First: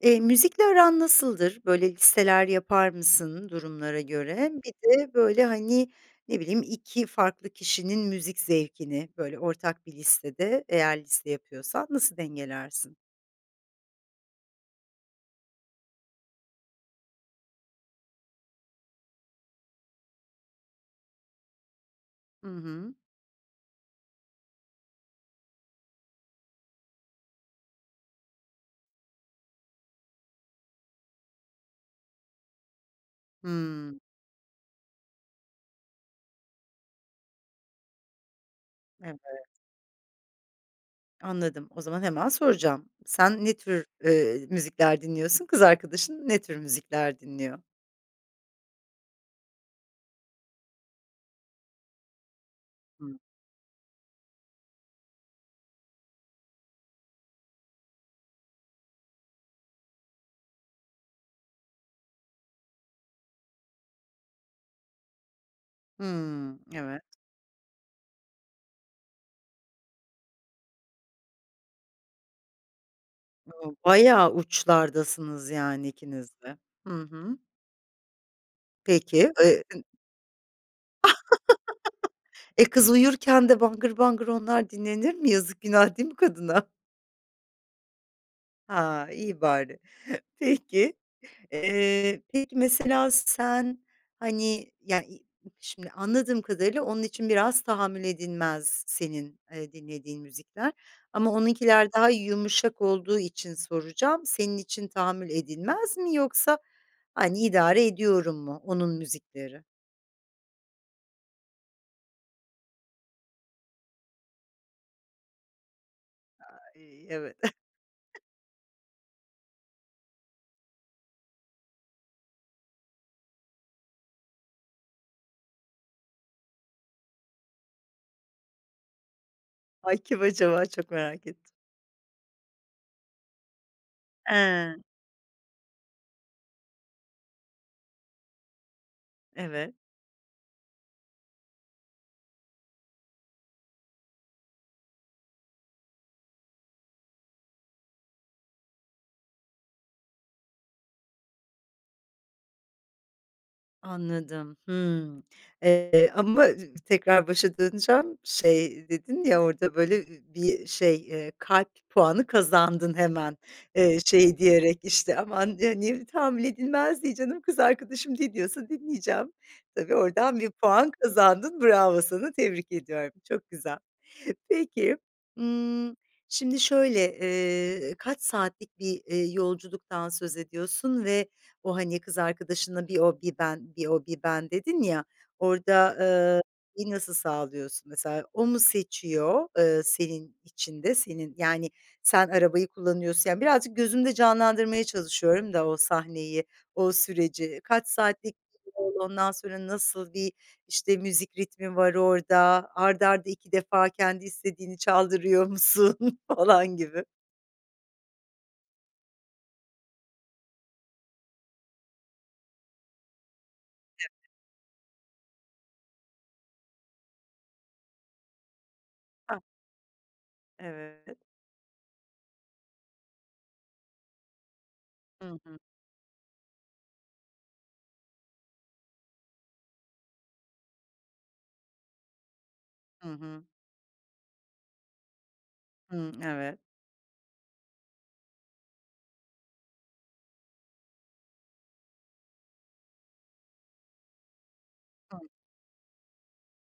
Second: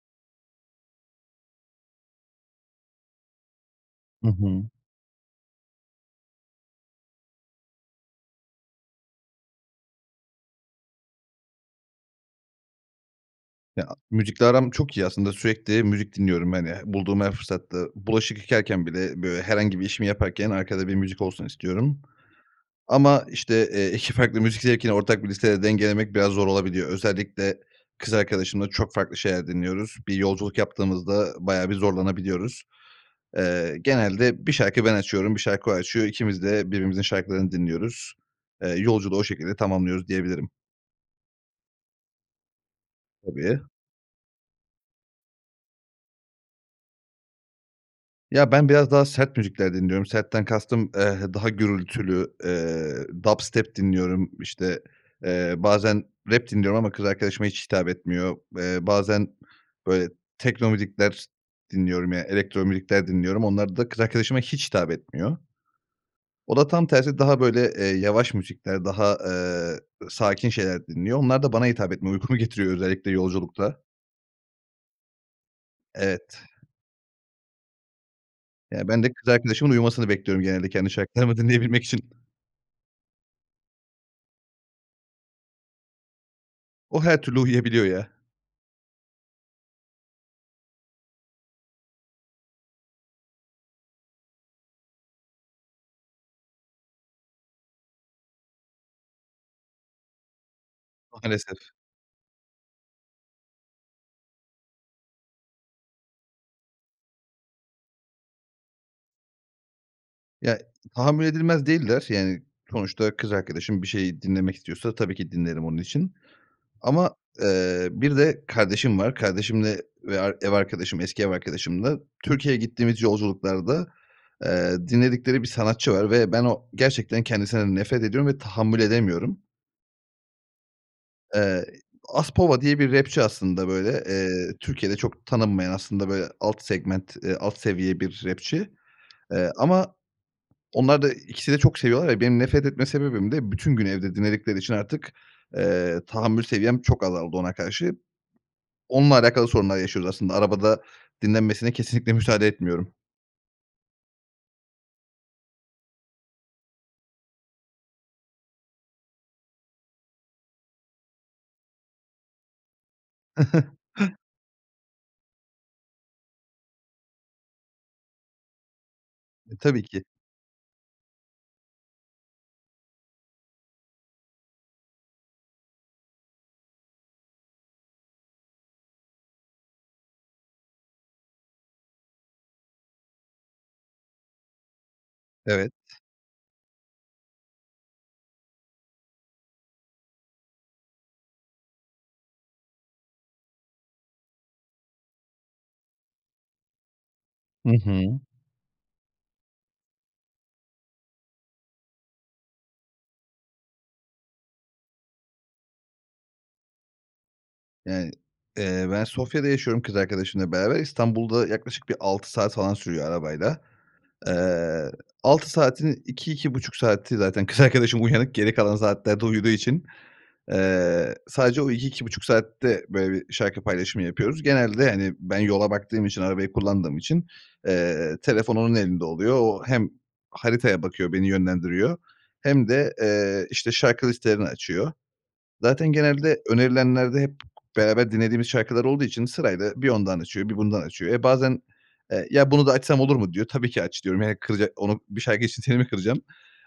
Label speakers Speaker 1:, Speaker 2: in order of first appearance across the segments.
Speaker 1: Eee, müzikle aran nasıldır? Böyle, listeler yapar mısın durumlara
Speaker 2: Hı
Speaker 1: göre?
Speaker 2: hı.
Speaker 1: Bir de böyle, hani, ne bileyim 2 farklı kişinin müzik zevkini, böyle, ortak bir listede, eğer liste yapıyorsan, nasıl dengelersin?
Speaker 2: Ya, müzikle aram çok iyi. Aslında sürekli müzik dinliyorum, hani, h bulduğum her fırsatta. Bulaşık yıkarken bile, böyle, herhangi bir işimi yaparken arkada bir müzik olsun istiyorum.
Speaker 1: I hı.
Speaker 2: Ama, işte, eee, 2 farklı müzik zevkini ortak bir listede dengelemek biraz zor olabiliyor. Özellikle kız arkadaşımla çok farklı şeyler dinliyoruz. Bir yolculuk yaptığımızda bayağı bir zorlanabiliyoruz. Eee,
Speaker 1: Hımm.
Speaker 2: genelde 1 şarkı ben açıyorum, 1 şarkı o açıyor. İkimiz de birbirimizin şarkılarını dinliyoruz. Eee, yolculuğu o
Speaker 1: Evet.
Speaker 2: şekilde tamamlıyoruz, diyebilirim.
Speaker 1: Anladım. O zaman hemen soracağım: Sen ne
Speaker 2: Tabii.
Speaker 1: tür, eee, müzikler dinliyorsun? Kız arkadaşın ne tür müzikler dinliyor?
Speaker 2: Ya, ben biraz daha sert müzikler dinliyorum. Sertten kastım, eee, daha gürültülü,
Speaker 1: Hımm.
Speaker 2: eee, dubstep dinliyorum. İşte, eee, bazen rap dinliyorum ama kız arkadaşıma hiç hitap etmiyor. Eee, bazen, böyle, tekno müzikler dinliyorum. Ya, elektro müzikler dinliyorum. Onlar da kız arkadaşıma hiç hitap etmiyor. O
Speaker 1: Hımm.
Speaker 2: da tam
Speaker 1: Evet.
Speaker 2: tersi daha, böyle, eee, yavaş müzikler, daha, eee, ı sakin şeyler dinliyor. Onlar da bana hitap etmiyor, uykumu getiriyor özellikle
Speaker 1: O!
Speaker 2: yolculukta.
Speaker 1: Bayağı uçlardasınız yani ikiniz
Speaker 2: Evet.
Speaker 1: de. Hı hı.
Speaker 2: Ya, bende kız
Speaker 1: Peki. Eee,
Speaker 2: arkadaşımın
Speaker 1: ımm
Speaker 2: uyumasını bekliyorum genelde kendi şarkılarımı dinleyebilmek için.
Speaker 1: E, kız uyurken de bangır bangır onlar dinlenir mi? Yazık günah değil mi kadına?
Speaker 2: O her türlü uyuyabiliyor ya.
Speaker 1: Ha, iyi bari. Peki. Eee, peki mesela sen, hani, ya i şimdi anladığım kadarıyla onun için biraz tahammül edilmez senin, eee, dinlediğin müzikler ama
Speaker 2: Maalesef.
Speaker 1: onunkiler daha yumuşak olduğu için soracağım, senin için "tahammül edilmez" mi yoksa, hani, "idare ediyorum" mu onun müzikleri?
Speaker 2: Ya, tahammül edilmez değiller. Yani, sonuçta kız arkadaşım bir şeyi dinlemek istiyorsa tabii ki dinlerim onun için.
Speaker 1: Ay,
Speaker 2: Ama,
Speaker 1: evet.
Speaker 2: eee, bir de kardeşim var, kardeşimle ve ar ev arkadaşım, eski ev arkadaşımla Türkiye'ye gittiğimiz yolculuklarda, eee, dinledikleri bir sanatçı var ve ben o gerçekten kendisinden nefret ediyorum ve tahammül edemiyorum.
Speaker 1: Ay, kim acaba? Çok merak ettim.
Speaker 2: Eee, Aspova diye bir rapçi aslında böyle, eee
Speaker 1: He.
Speaker 2: Türkiye'de çok tanınmayan, aslında böyle alt segment, eee, alt seviye bir rapçi, eee,
Speaker 1: Evet.
Speaker 2: ama onlar da ikisi de çok seviyorlar ya, benim nefret etme sebebim de bütün gün evde dinledikleri için artık, eee, tahammül seviyem çok azaldı ona karşı. Onunla alakalı sorunlar yaşıyoruz aslında arabada dinlenmesine kesinlikle müsaade etmiyorum.
Speaker 1: Anladım. Hımm, eee, ama tekrar başa döneceğim, şey dedin ya orada böyle, ııı ,bir şey, eee, kalp puanı kazandın hemen. Eee, şey diyerek işte aman, eee, niye tahammül edilmez, diye, canım, kız arkadaşım ne diyorsa dinleyeceğim.
Speaker 2: E, tabii
Speaker 1: Tabii,
Speaker 2: ki.
Speaker 1: oradan bir puan kazandın. Bravo sana, tebrik ediyorum, çok güzel. Peki, ımm, şimdi şöyle, eee, kaç saatlik bir, ııı, yolculuktan söz ediyorsun ve o, hani, kız arkadaşına "Bir o, bir ben, bir o, bir ben." dedin ya.
Speaker 2: Evet.
Speaker 1: Orada, ııı, [unintelligible] nasıl sağlıyorsun? Mesela o mu seçiyor, ııı, senin için de senin yani, sen arabayı kullanıyorsun, yani, birazcık gözümde canlandırmaya çalışıyorum da o sahneyi, o süreci.
Speaker 2: Hı
Speaker 1: Kaç
Speaker 2: hı.
Speaker 1: saatlik? [unintelligible] Ondan sonra, nasıl bir, işte, müzik ritmi var orada? Art arda 2 defa kendi istediğini çaldırıyor musun falan gibi.
Speaker 2: Yani, eee, ben Sofya'da yaşıyorum kız arkadaşımla beraber. İstanbul da yaklaşık bir 6 saat falan sürüyor arabayla.
Speaker 1: [unintelligible]
Speaker 2: Eee, 6 saatin 2- 2,5 saati zaten kız arkadaşım uyanık geri kalan saatlerde
Speaker 1: Ah.
Speaker 2: uyuduğu için, eee,
Speaker 1: Evet.
Speaker 2: sadece o 2- 2,5 saatte böyle bir şarkı paylaşımı yapıyoruz. Genelde, hani,
Speaker 1: Hı
Speaker 2: ben
Speaker 1: hı.
Speaker 2: yola baktığım için, arabayı kullandığım için, eee, telefon onun elinde oluyor. O hem haritaya bakıyor, beni yönlendiriyor hem de,
Speaker 1: Hı hı.
Speaker 2: eee, işte şarkı listelerini açıyor. Zaten
Speaker 1: Hımm.
Speaker 2: genelde
Speaker 1: Evet.
Speaker 2: önerilenlerde hep beraber dinlediğimiz şarkılar olduğu için sırayla bir ondan açıyor, bir bundan açıyor. E, bazen, eee, ya, bunu da açsam olur mu diyor. Tabii ki aç diyorum. Yani, kızacak onu bir
Speaker 1: [unintelligible]
Speaker 2: şarkı için seni mi kıracağım.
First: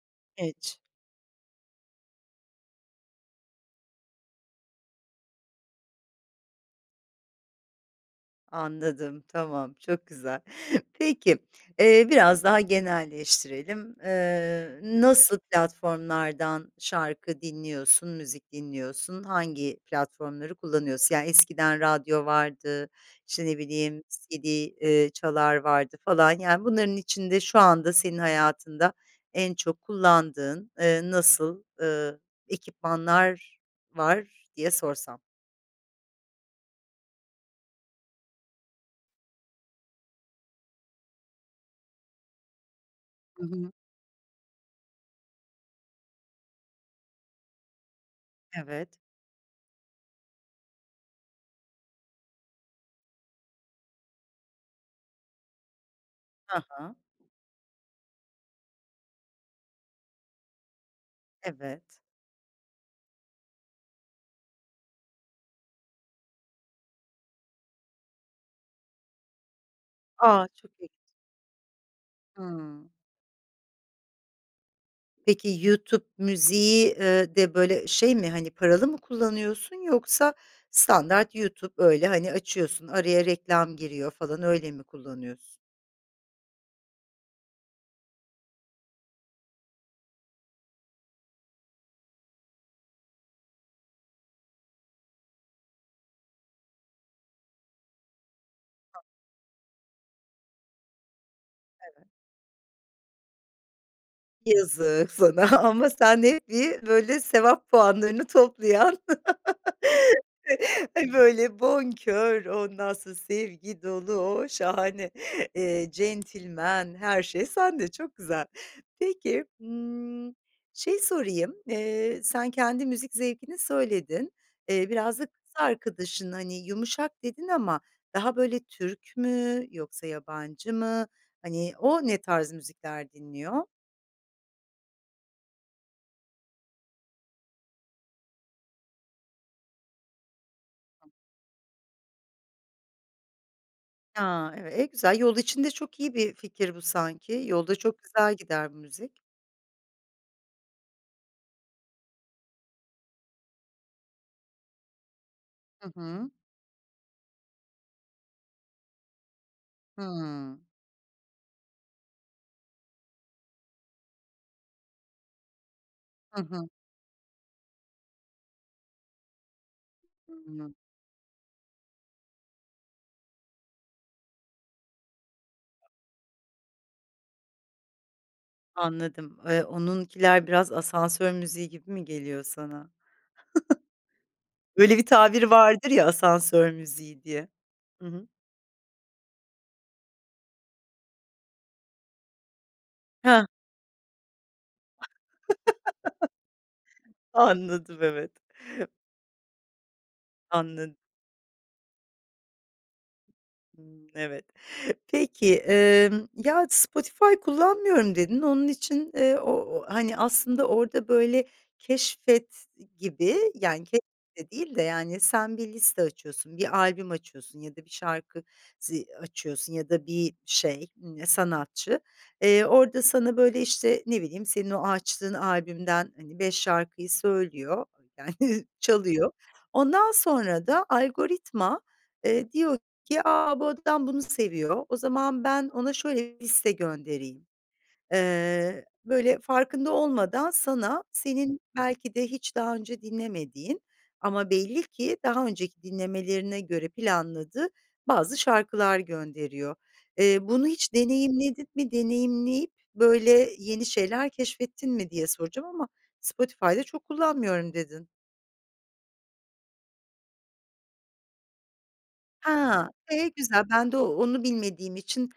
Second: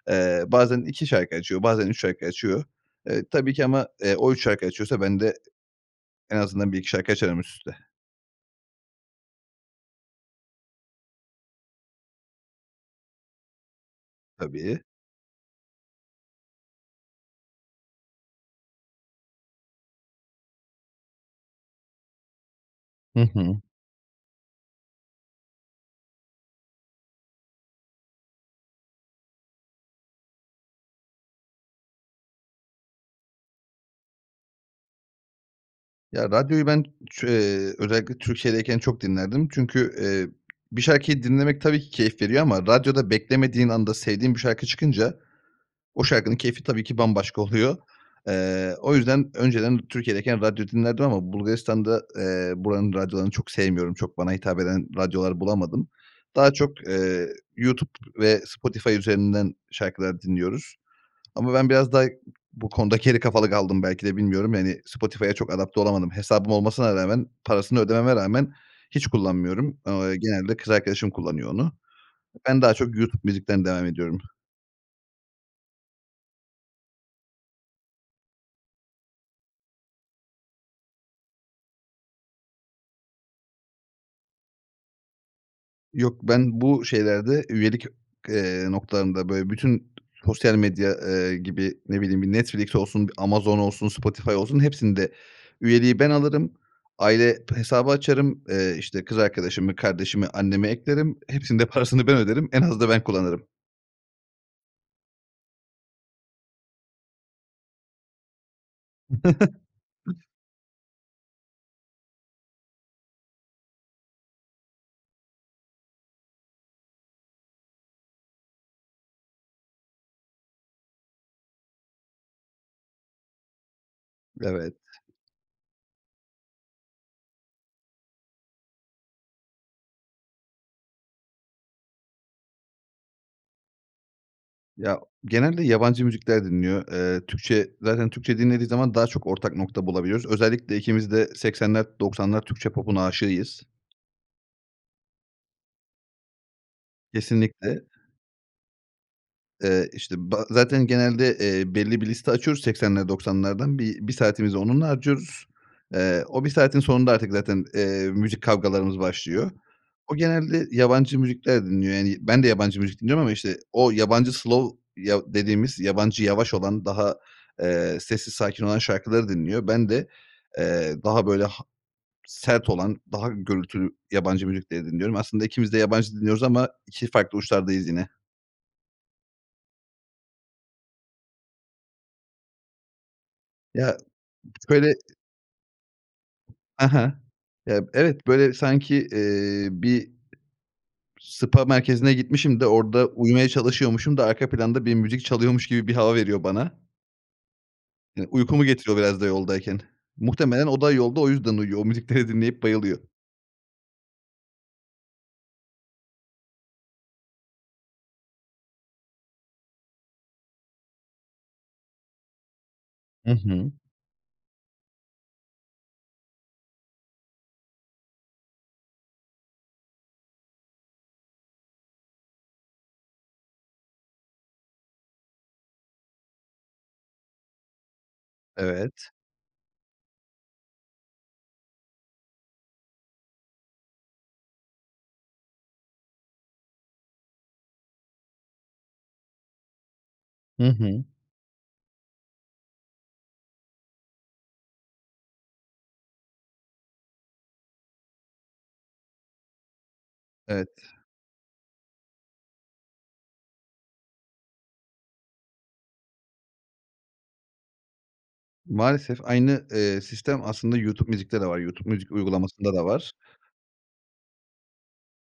Speaker 2: Eee,
Speaker 1: [unintelligible]
Speaker 2: bazen 2 şarkı açıyor, bazen 3 şarkı açıyor. Eee, tabii ki ama, eee, o 3 şarkı açıyorsa bende en azından bir 2 şarkı açarım üst üste.
Speaker 1: Anladım, tamam, çok güzel. Peki, eee, biraz daha genelleştirelim. Eee,
Speaker 2: Tabii.
Speaker 1: nasıl platformlardan şarkı dinliyorsun, müzik dinliyorsun? Hangi platformları kullanıyorsun? Yani, eskiden radyo vardı,
Speaker 2: Hı
Speaker 1: işte,
Speaker 2: hı.
Speaker 1: ne bileyim CD, eee, çalar vardı falan, yani, bunların içinde şu anda senin hayatında en çok kullandığın, eee, nasıl, ııı, ekipmanlar var diye sorsam?
Speaker 2: Ya, radyoyu ben çö eee, özellikle Türkiye'deyken çok dinlerdim. Çünkü, eee, bir şarkıyı dinlemek tabii ki keyif veriyor ama radyoda
Speaker 1: Hı
Speaker 2: beklemediğin
Speaker 1: hı.
Speaker 2: anda sevdiğim bir şarkı çıkınca, o şarkının keyfi tabii ki bambaşka oluyor. Eee, o
Speaker 1: Evet.
Speaker 2: yüzden önceden Türkiye'deyken radyo dinlerdim ama Bulgaristan'da, eee, buranın radyolarını çok sevmiyorum, çok bana hitap eden radyolar bulamadım. Daha
Speaker 1: Ha
Speaker 2: çok,
Speaker 1: ha.
Speaker 2: eee, YouTube ve Spotify üzerinden şarkılar dinliyoruz. Ama ben biraz
Speaker 1: Evet.
Speaker 2: daha bu konuda geri kafalı kaldım belki de bilmiyorum, yani, Spotify'a çok adapte olamadım. Hesabım olmasına rağmen, parasını ödememe rağmen hiç kullanmıyorum. Ao eee,
Speaker 1: A!
Speaker 2: genelde kız
Speaker 1: Çok ilginç.
Speaker 2: arkadaşım kullanıyor onu. Ben daha
Speaker 1: Hımm.
Speaker 2: çok YouTube Music'ten devam ediyorum.
Speaker 1: Peki YouTube Music'i, eee, de, böyle, şey mi, hani, paralı mı kullanıyorsun yoksa standart YouTube, öyle, hani, açıyorsun, araya reklam giriyor falan, öyle mi kullanıyorsun?
Speaker 2: Yok ben bu şeylerde üyelik, eee, noktalarında böyle bütün sosyal medya, eee, gibi ne bileyim, bir Netflix olsun, bir Amazon olsun, Spotify olsun, hepsinde üyeliği ben alırım; aile hesabı açarım, eee,
Speaker 1: [unintelligible]
Speaker 2: işte, kız arkadaşımı, kardeşimi, annemi eklerim, hepsinin de
Speaker 1: Evet.
Speaker 2: parasını ben öderim, en az da ben kullanırım.
Speaker 1: Yazık sana ama sen hep bir böyle, sevap puanlarını toplayan böyle bonkör, ondan sonra sevgi dolu, o, şahane, eee, centilmen, her şey sende çok güzel. Peki, hımm, şeyi sorayım, eee, sen kendi müzik zevkini söyledin,
Speaker 2: Evet.
Speaker 1: eee, biraz da kız arkadaşın, hani, "yumuşak" dedin ama daha böyle, Türk mü yoksa yabancı mı, hani, o ne tarz müzikler dinliyor?
Speaker 2: Ya, genelde yabancı müzikler dinliyor. Eee, Türkçe zaten Türkçe dinlediği zaman daha çok ortak nokta bulabiliyoruz. Özellikle ikimiz de 80'ler, 90'lar Türkçe popun aşığıyız.
Speaker 1: Ha! [unintelligible] e, güzel. Yol için de çok iyi bir fikir bu sanki. Yolda
Speaker 2: Kesinlikle.
Speaker 1: çok güzel gider bu müzik.
Speaker 2: Eee, işte ba zaten genelde, eee, belli bir liste açıyoruz 80'ler, 90'lardan bi 1 saatimizi onunla harcıyoruz.
Speaker 1: Hı
Speaker 2: Eee,
Speaker 1: hı.
Speaker 2: o 1 saatin sonunda artık zaten, eee, müzik kavgalarımız başlıyor. O
Speaker 1: Hımm.
Speaker 2: genelde yabancı müzikler dinliyor, yani, ben de yabancı müzik dinliyorum ama işte o yabancı slow yav dediğimiz yabancı
Speaker 1: I
Speaker 2: yavaş
Speaker 1: hı.
Speaker 2: olan, daha, eee, sessiz sakin olan şarkıları dinliyor. Ben de,
Speaker 1: Hıı.
Speaker 2: eee, daha böyle ha sert olan, daha gürültülü yabancı müzikleri dinliyorum. Aslında ikimiz de yabancı dinliyoruz ama 2 farklı uçlardayız yine.
Speaker 1: Anladım. Eee, onunkiler biraz asansör müziği gibi mi geliyor sana?
Speaker 2: Ya, şöyle
Speaker 1: Öyle bir tabir vardır ya, "asansör
Speaker 2: Aha,
Speaker 1: müziği" diye.
Speaker 2: ya,
Speaker 1: Hı
Speaker 2: evet
Speaker 1: hı.
Speaker 2: böyle bi sanki, eee, bir spa merkezine gitmişim de, orda
Speaker 1: Hah!
Speaker 2: uyumaya çalışıyormuşum da arka planda bir müzik çalıyormuş gibi bir hava veriyor bana.
Speaker 1: Anladım,
Speaker 2: Ya,
Speaker 1: evet.
Speaker 2: uykumu getiriyor biraz da yoldayken. Muhtemelen o
Speaker 1: Anla
Speaker 2: da yolda o yüzden uyuyor, o müzikleri dinleyip bayılıyor.
Speaker 1: Imm, evet. Peki, emm, ya, Spotify kullanmıyorum, dedin onun için, eee, o o, hani, aslında orada böyle keşfet
Speaker 2: I
Speaker 1: gibi
Speaker 2: hı.
Speaker 1: yani ke de değil de, yani, sen bir liste açıyorsun, bir albüm açıyorsun ya da bir şarkı zi açıyorsun ya da bir şey, ımm, sanatçı. Eee, orada sana böyle, işte, ne bileyim, senin o açtığın albümden, hani, 5 şarkıyı söylüyor, yani
Speaker 2: Evet.
Speaker 1: çalıyor. Ondan sonra da algoritma, eee, diyor ki "A! Bu adam bunu seviyor, o zaman ben ona şöyle bir liste göndereyim." Eee, böyle farkında olmadan
Speaker 2: Hı
Speaker 1: sana,
Speaker 2: hı.
Speaker 1: senin belki de hiç daha önce dinlemediğin ama belli ki daha önceki dinlemelerine göre planladığı bazı şarkılar gönderiyor. Eee, bunu
Speaker 2: Evet.
Speaker 1: hiç deneyimledin mi? Deneyimleyip böyle yeni şeyler keşfettin mi diye soracağım ama Spotify da çok kullanmıyorum, dedin.
Speaker 2: Maalesef aynı, eee, sistem aslında YouTube Music'te de var. YouTube Music uygulamasında da
Speaker 1: Ha!
Speaker 2: var.
Speaker 1: E, güzel. Ben de o onu bilmediğim için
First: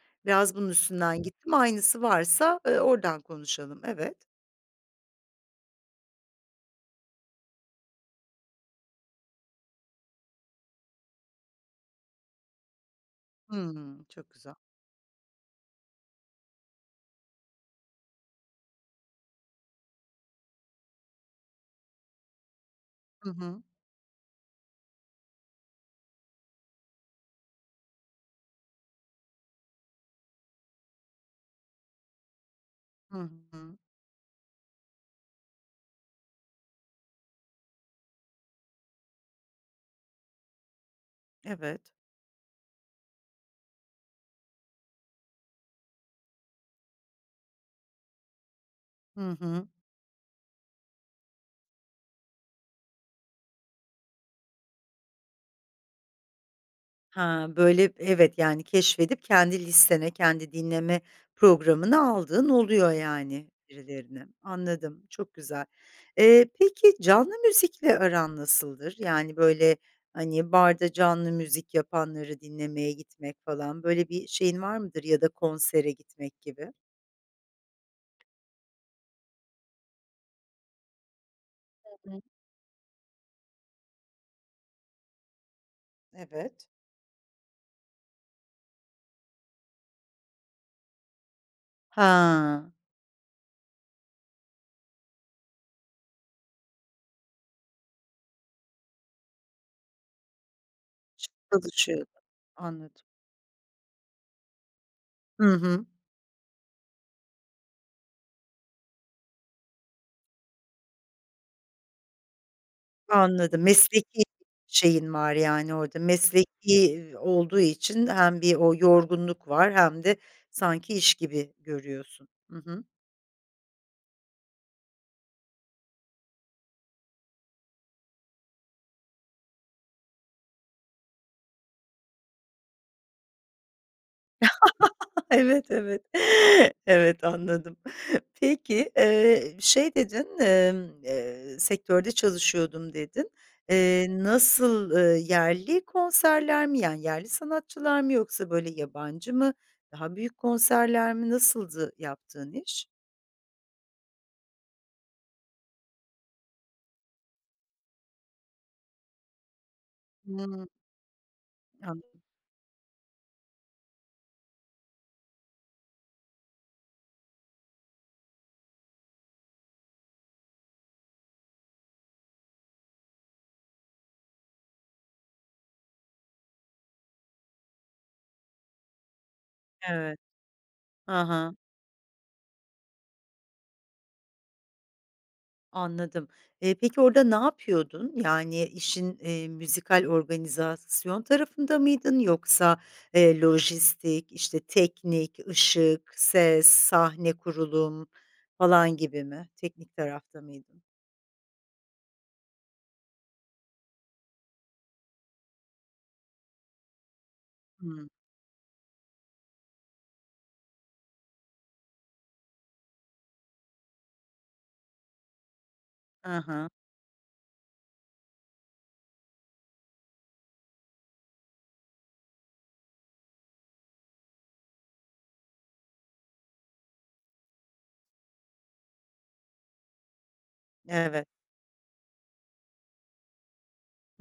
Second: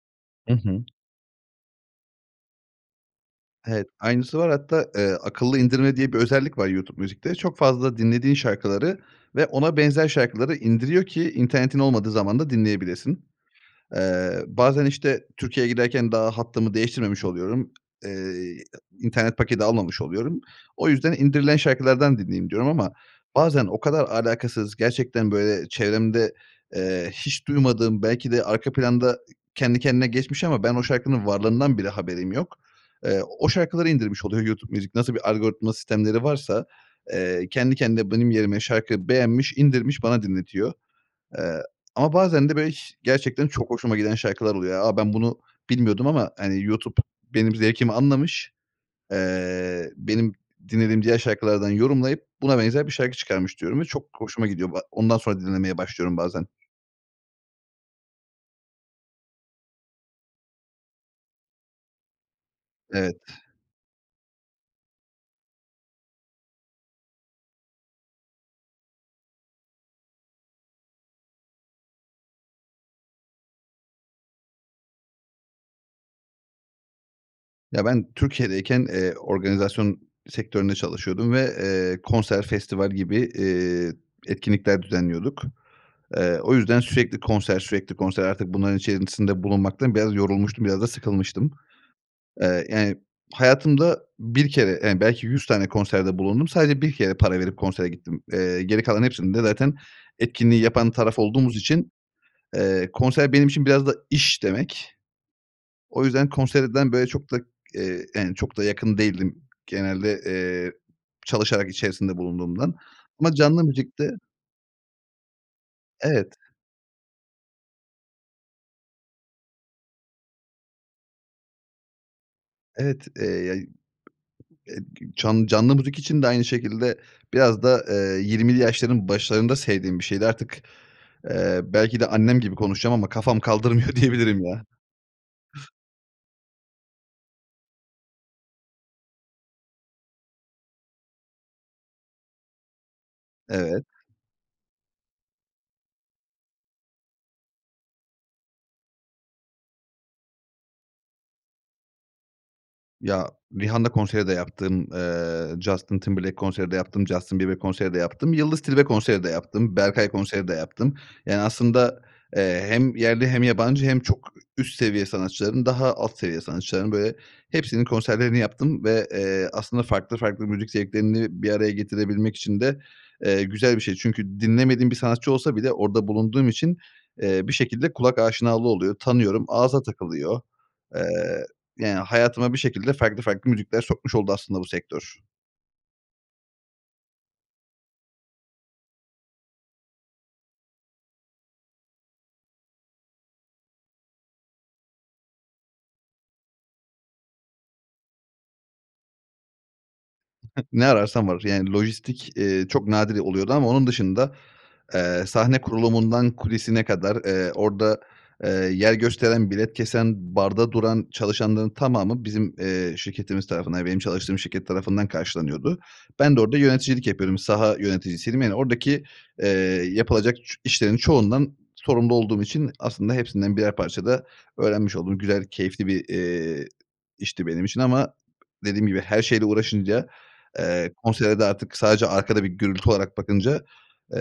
Speaker 2: I
Speaker 1: biraz bunun
Speaker 2: hı.
Speaker 1: üstünden gittim. Aynısı varsa, eee, oradan konuşalım,
Speaker 2: Evet.
Speaker 1: evet.
Speaker 2: Aynısı var. Hatta, eee, akıllı indirme diye bir özellik var YouTube Music'te. Çok fazla dinlediğin şarkıları ve ona benzer şarkıları indiriyor ki internetin olmadığı zaman da dinleyebilesin.
Speaker 1: Hımm. Çok
Speaker 2: Eee,
Speaker 1: güzel.
Speaker 2: bazen işte Türkiye'ye giderken daha hattımı değiştirmemiş oluyorum. Eee, a internet paketi almamış oluyorum. O yüzden indirilen şarkılardan dinleyeyim, diyorum ama
Speaker 1: Hı hı.
Speaker 2: bazen o kadar alakasız gerçekten böyle çevremde, eee, hiç duymadığım belki de arka planda kendi kendine geçmiş ama ben o şarkının varlığından bile haberim yok. Eee,
Speaker 1: Hı
Speaker 2: o
Speaker 1: hı.
Speaker 2: şarkıları indirmiş oluyor YouTube Music, nasıl bir algoritma sistemleri varsa, eee, kendi kendine benim yerime şarkı beğenmiş indirmiş bana dinletiyor. Eee,
Speaker 1: Evet.
Speaker 2: ama bazen de böyle hiş gerçekten çok hoşuma giden şarkılar oluyor. A, ben bunu bilmiyordum ama hani YouTube benim zevkimi anlamış,
Speaker 1: Hı hı.
Speaker 2: eee, benim dinlediğim diğer şarkılardan yorumlayıp buna benzer bir şarkı çıkarmış, diyorum ve çok hoşuma gidiyor bu a Ondan sonra dinlemeye başlıyorum bazen.
Speaker 1: Ha! Böyle, evet, yani, keşfedip kendi listene, kendi dinleme programına aldığın oluyor,
Speaker 2: Evet.
Speaker 1: yani, birilerini. Anladım, çok güzel. Eee, peki canlı müzikle aran nasıldır? Yani, böyle, hani, barda canlı müzik yapanları dinlemeye gitmek falan, böyle bir şeyin var mıdır ya da konsere gitmek gibi?
Speaker 2: Ya, ben Türkiye'deyken, eee, organizasyon sektöründe çalışıyordum ve, eee,
Speaker 1: Hı hı.
Speaker 2: konser, festival gibi, eee, etkinlikler düzenliyorduk. Eee,
Speaker 1: Evet.
Speaker 2: o yüzden sürekli konser, sürekli konser, artık bunların içerisinde bulunmaktan biraz yorulmuştum; biraz da sıkılmıştım.
Speaker 1: Ha!
Speaker 2: Eee, yani, hayatımda 1 kere, yani, belki 100 tane konserde bulundum. Sadece 1 kere para verip konsere gittim. Eee, geri kalan hepsinde zaten etkinliği yapan taraf olduğumuz için,
Speaker 1: Çalışıyordun.
Speaker 2: eee,
Speaker 1: Anladım.
Speaker 2: konser benim için biraz da iş demek.
Speaker 1: Hı hı.
Speaker 2: O yüzden konserden, böyle, çok da, eee, yani, çok da yakın değildim. Genelde, eee, çalışarak içerisinde bulunduğumdan. Ama
Speaker 1: Anladım.
Speaker 2: canlı müzikte
Speaker 1: Mesleki şeyin var, yani, orada.
Speaker 2: Evet.
Speaker 1: Mesleki olduğu için hem bir o yorgunluk var hem de sanki iş gibi görüyorsun. Hı hı.
Speaker 2: Evet, eee, ya, eee, can canlı müzik için de aynı şekilde. Biraz da, eee, 20'li yaşların başlarında sevdiğim bir şeydi artık, eee, belki de annem gibi konuşacağım ama kafam kaldırmıyor, diyebilirim ya.
Speaker 1: Evet, evet. Evet. Anladım. Peki, eee, şey dedin, emm, eee, "Sektörde çalışıyordum." dedin.
Speaker 2: Evet.
Speaker 1: Eee, nasıl, eee, yerli konserler mi, yani, yerli sanatçılar mı yoksa, böyle, yabancı mı? Daha büyük konserler mi? Nasıldı yaptığın iş?
Speaker 2: Ya, Rihanna konseri de yaptım, eee, Justin Timberlake konseri de yaptım, Justin Bieber konseri de yaptım, Yıldız Tilbe konseri de yaptım, Berkay konseri de
Speaker 1: Hıı.
Speaker 2: yaptım. Yani, aslında,
Speaker 1: Anladım.
Speaker 2: eee, hem yerli hem yabancı hem çok üst seviye sanatçıların, daha alt seviye sanatçıların, böyle, hepsinin konserlerini yaptım ve, eee, aslında farklı farklı müzik zevklerini bir araya getirebilmek için de, eee, güzel bir şey. Çünkü dinlemediğim bir sanatçı olsa bile orada bulunduğum için, eee, bir şekilde kulak aşinalığı oluyor, tanıyorum, ağza
Speaker 1: Evet,
Speaker 2: takılıyor. Eee,
Speaker 1: hı hı.
Speaker 2: yani, hayatıma bir şekilde farklı farklı müzikler sokmuş oldu aslında bu sektör.
Speaker 1: Anladım. Eee, peki orada ne yapıyordun? Yani, işin, eee, müzikal organizasyon tarafında mıydın yoksa, eee, lojistik, işte, teknik, ışık, ses, sahne kurulum falan gibi mi? Teknik tarafta mıydın?
Speaker 2: Ne ararsan var. Yani, lojistik, eee, çok nadiren oluyordu ama onun dışında, eee, sahne kurulumundan kulisine kadar, eee, orada,
Speaker 1: Hımm.
Speaker 2: eee, yer gösteren, bilet kesen, barda duran çalışanların tamamı bizim, eee, şirketimiz tarafından, yani, benim çalıştığım şirket tarafından karşılanıyordu. Ben de
Speaker 1: Ha
Speaker 2: orada
Speaker 1: ha.
Speaker 2: yöneticilik yapıyordum. Saha yöneticisiydim, yani, oradaki, eee, yapılacak çü işlerin çoğundan sorumlu olduğum için aslında hepsinden birer parça da öğrenmiş oldum. Güzel keyifli bir, eee, işti benim için ama dediğim gibi her şeyle uğraşınca, eee,
Speaker 1: Evet.
Speaker 2: konsere de artık sadece arkada bir gürültü olarak bakınca,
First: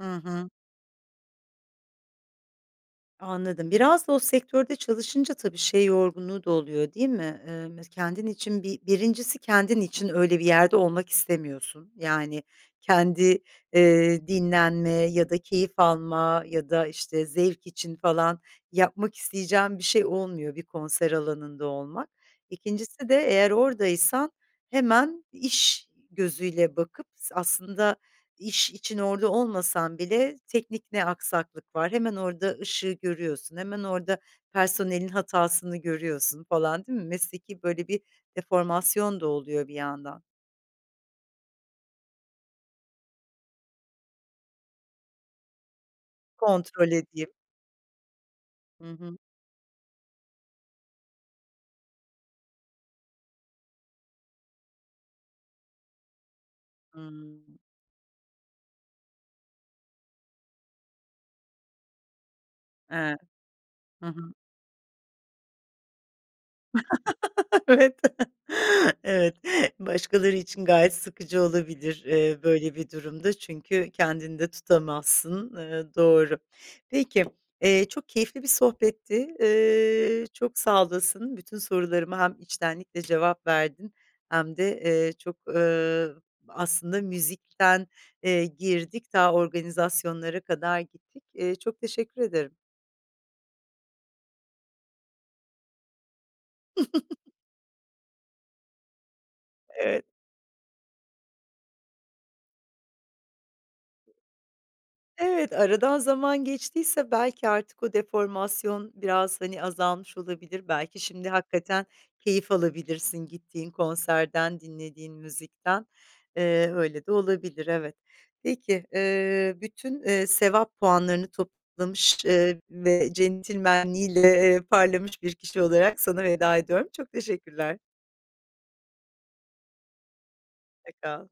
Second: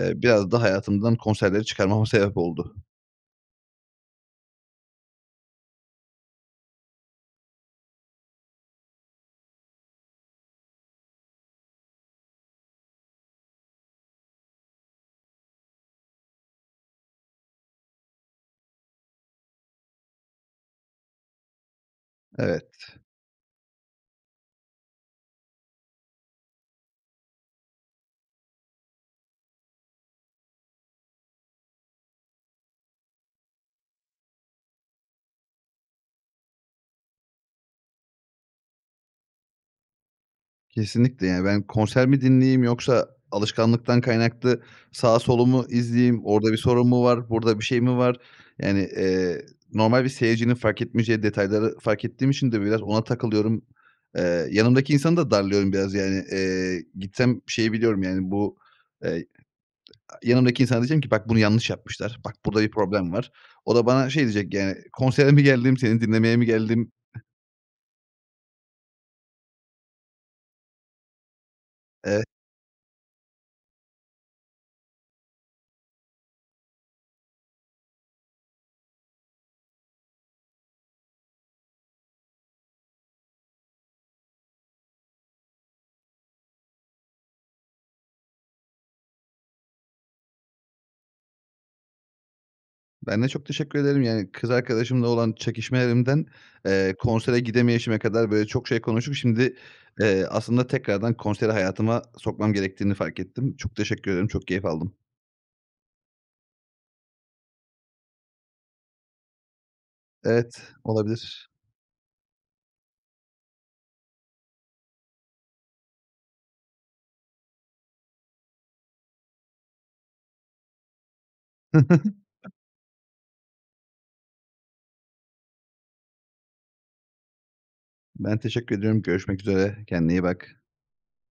Speaker 1: Hı
Speaker 2: biraz
Speaker 1: hı.
Speaker 2: da hayatımdan konserleri çıkarmama sebep oldu.
Speaker 1: Anladım. Biraz da o sektörde çalışınca tabii şey yorgunluğu da oluyor, değil mi? Eee, mes kendin için bir 1'incisi kendin için öyle bir yerde olmak istemiyorsun. Yani, kendi, eee, dinlenme ya da keyif alma ya da, işte, zevk için falan yapmak isteyeceğin bir şey olmuyor bir konser alanında olmak.
Speaker 2: Evet.
Speaker 1: 2'ncisi de eğer oradaysan hemen iş gözüyle bakıp s aslında iş için orada olmasan bile teknik ne aksaklık var? Hemen orada ışığı görüyorsun, hemen orada personelin hatasını görüyorsun falan, değil mi? Mesleki, böyle, bir deformasyon da oluyor bir yandan.
Speaker 2: Kesinlikle. Yani, ben konser mi dinleyeyim yoksa alışkanlıktan kaynaklı sağı solu mu izleyeyim? Orada bir sorun
Speaker 1: Kontrol
Speaker 2: mu var?
Speaker 1: edeyim.
Speaker 2: Burada bir şey mi var? Yani,
Speaker 1: Hı hı.
Speaker 2: eee, normal bir seyircinin fark etmeyeceği detayları fark ettiğim için de biraz ona takılıyorum. Eee, yanımdaki insanı da darlıyorum biraz. Yani, eee, gitsem
Speaker 1: Hımm.
Speaker 2: şeyi biliyorum, yani, bu, eee, a yanımdaki insana diyeceğim ki "Bak, bunu yanlış yapmışlar. Bak, burada bir problem
Speaker 1: Evet,
Speaker 2: var." O da
Speaker 1: hı
Speaker 2: bana şey
Speaker 1: hı.
Speaker 2: diyecek yani "Konsere mi geldim, seni dinlemeye mi geldim?"
Speaker 1: Evet. Evet başkaları için gayet sıkıcı olabilir,
Speaker 2: Evet.
Speaker 1: eee, böyle bir durumda çünkü kendini de tutamazsın, eee, doğru. Peki, eee, çok keyifli bir sohbetti. Eee, çok sağ olasın. Bütün sorularıma hem içtenlikle cevap verdin hem de, eee, çok, ııı, aslında müzikten, eee, girdik, ta, organizasyonlara kadar gittik. Eee, çok teşekkür ederim.
Speaker 2: Ben de çok teşekkür ederim. Yani, kız arkadaşımla olan çekişmelerimden, eee, konsere gidemeyişime kadar böyle çok şey konuşup şimdi,
Speaker 1: Evet.
Speaker 2: eee, aslında tekrardan konseri hayatıma sokmam gerektiğini fark ettim. Çok teşekkür ederim. Çok keyif aldım.
Speaker 1: Evet, aradan zaman geçtiyse belki artık o deformasyon biraz, hani, azalmış
Speaker 2: Evet,
Speaker 1: olabilir. Belki şimdi
Speaker 2: olabilir.
Speaker 1: hakikaten keyif alabilirsin gittiğin konserden, dinlediğin müzikten. Eee, öyle de olabilir, evet. Peki, eee, bütün, eee, sevap puanlarını toplamış, eee, ve centilmenliğiyle parlamış bir kişi olarak sana veda ediyorum. Çok teşekkürler.
Speaker 2: Ben teşekkür ediyorum. Görüşmek üzere. Kendine iyi bak.
Speaker 1: Hoşça kal.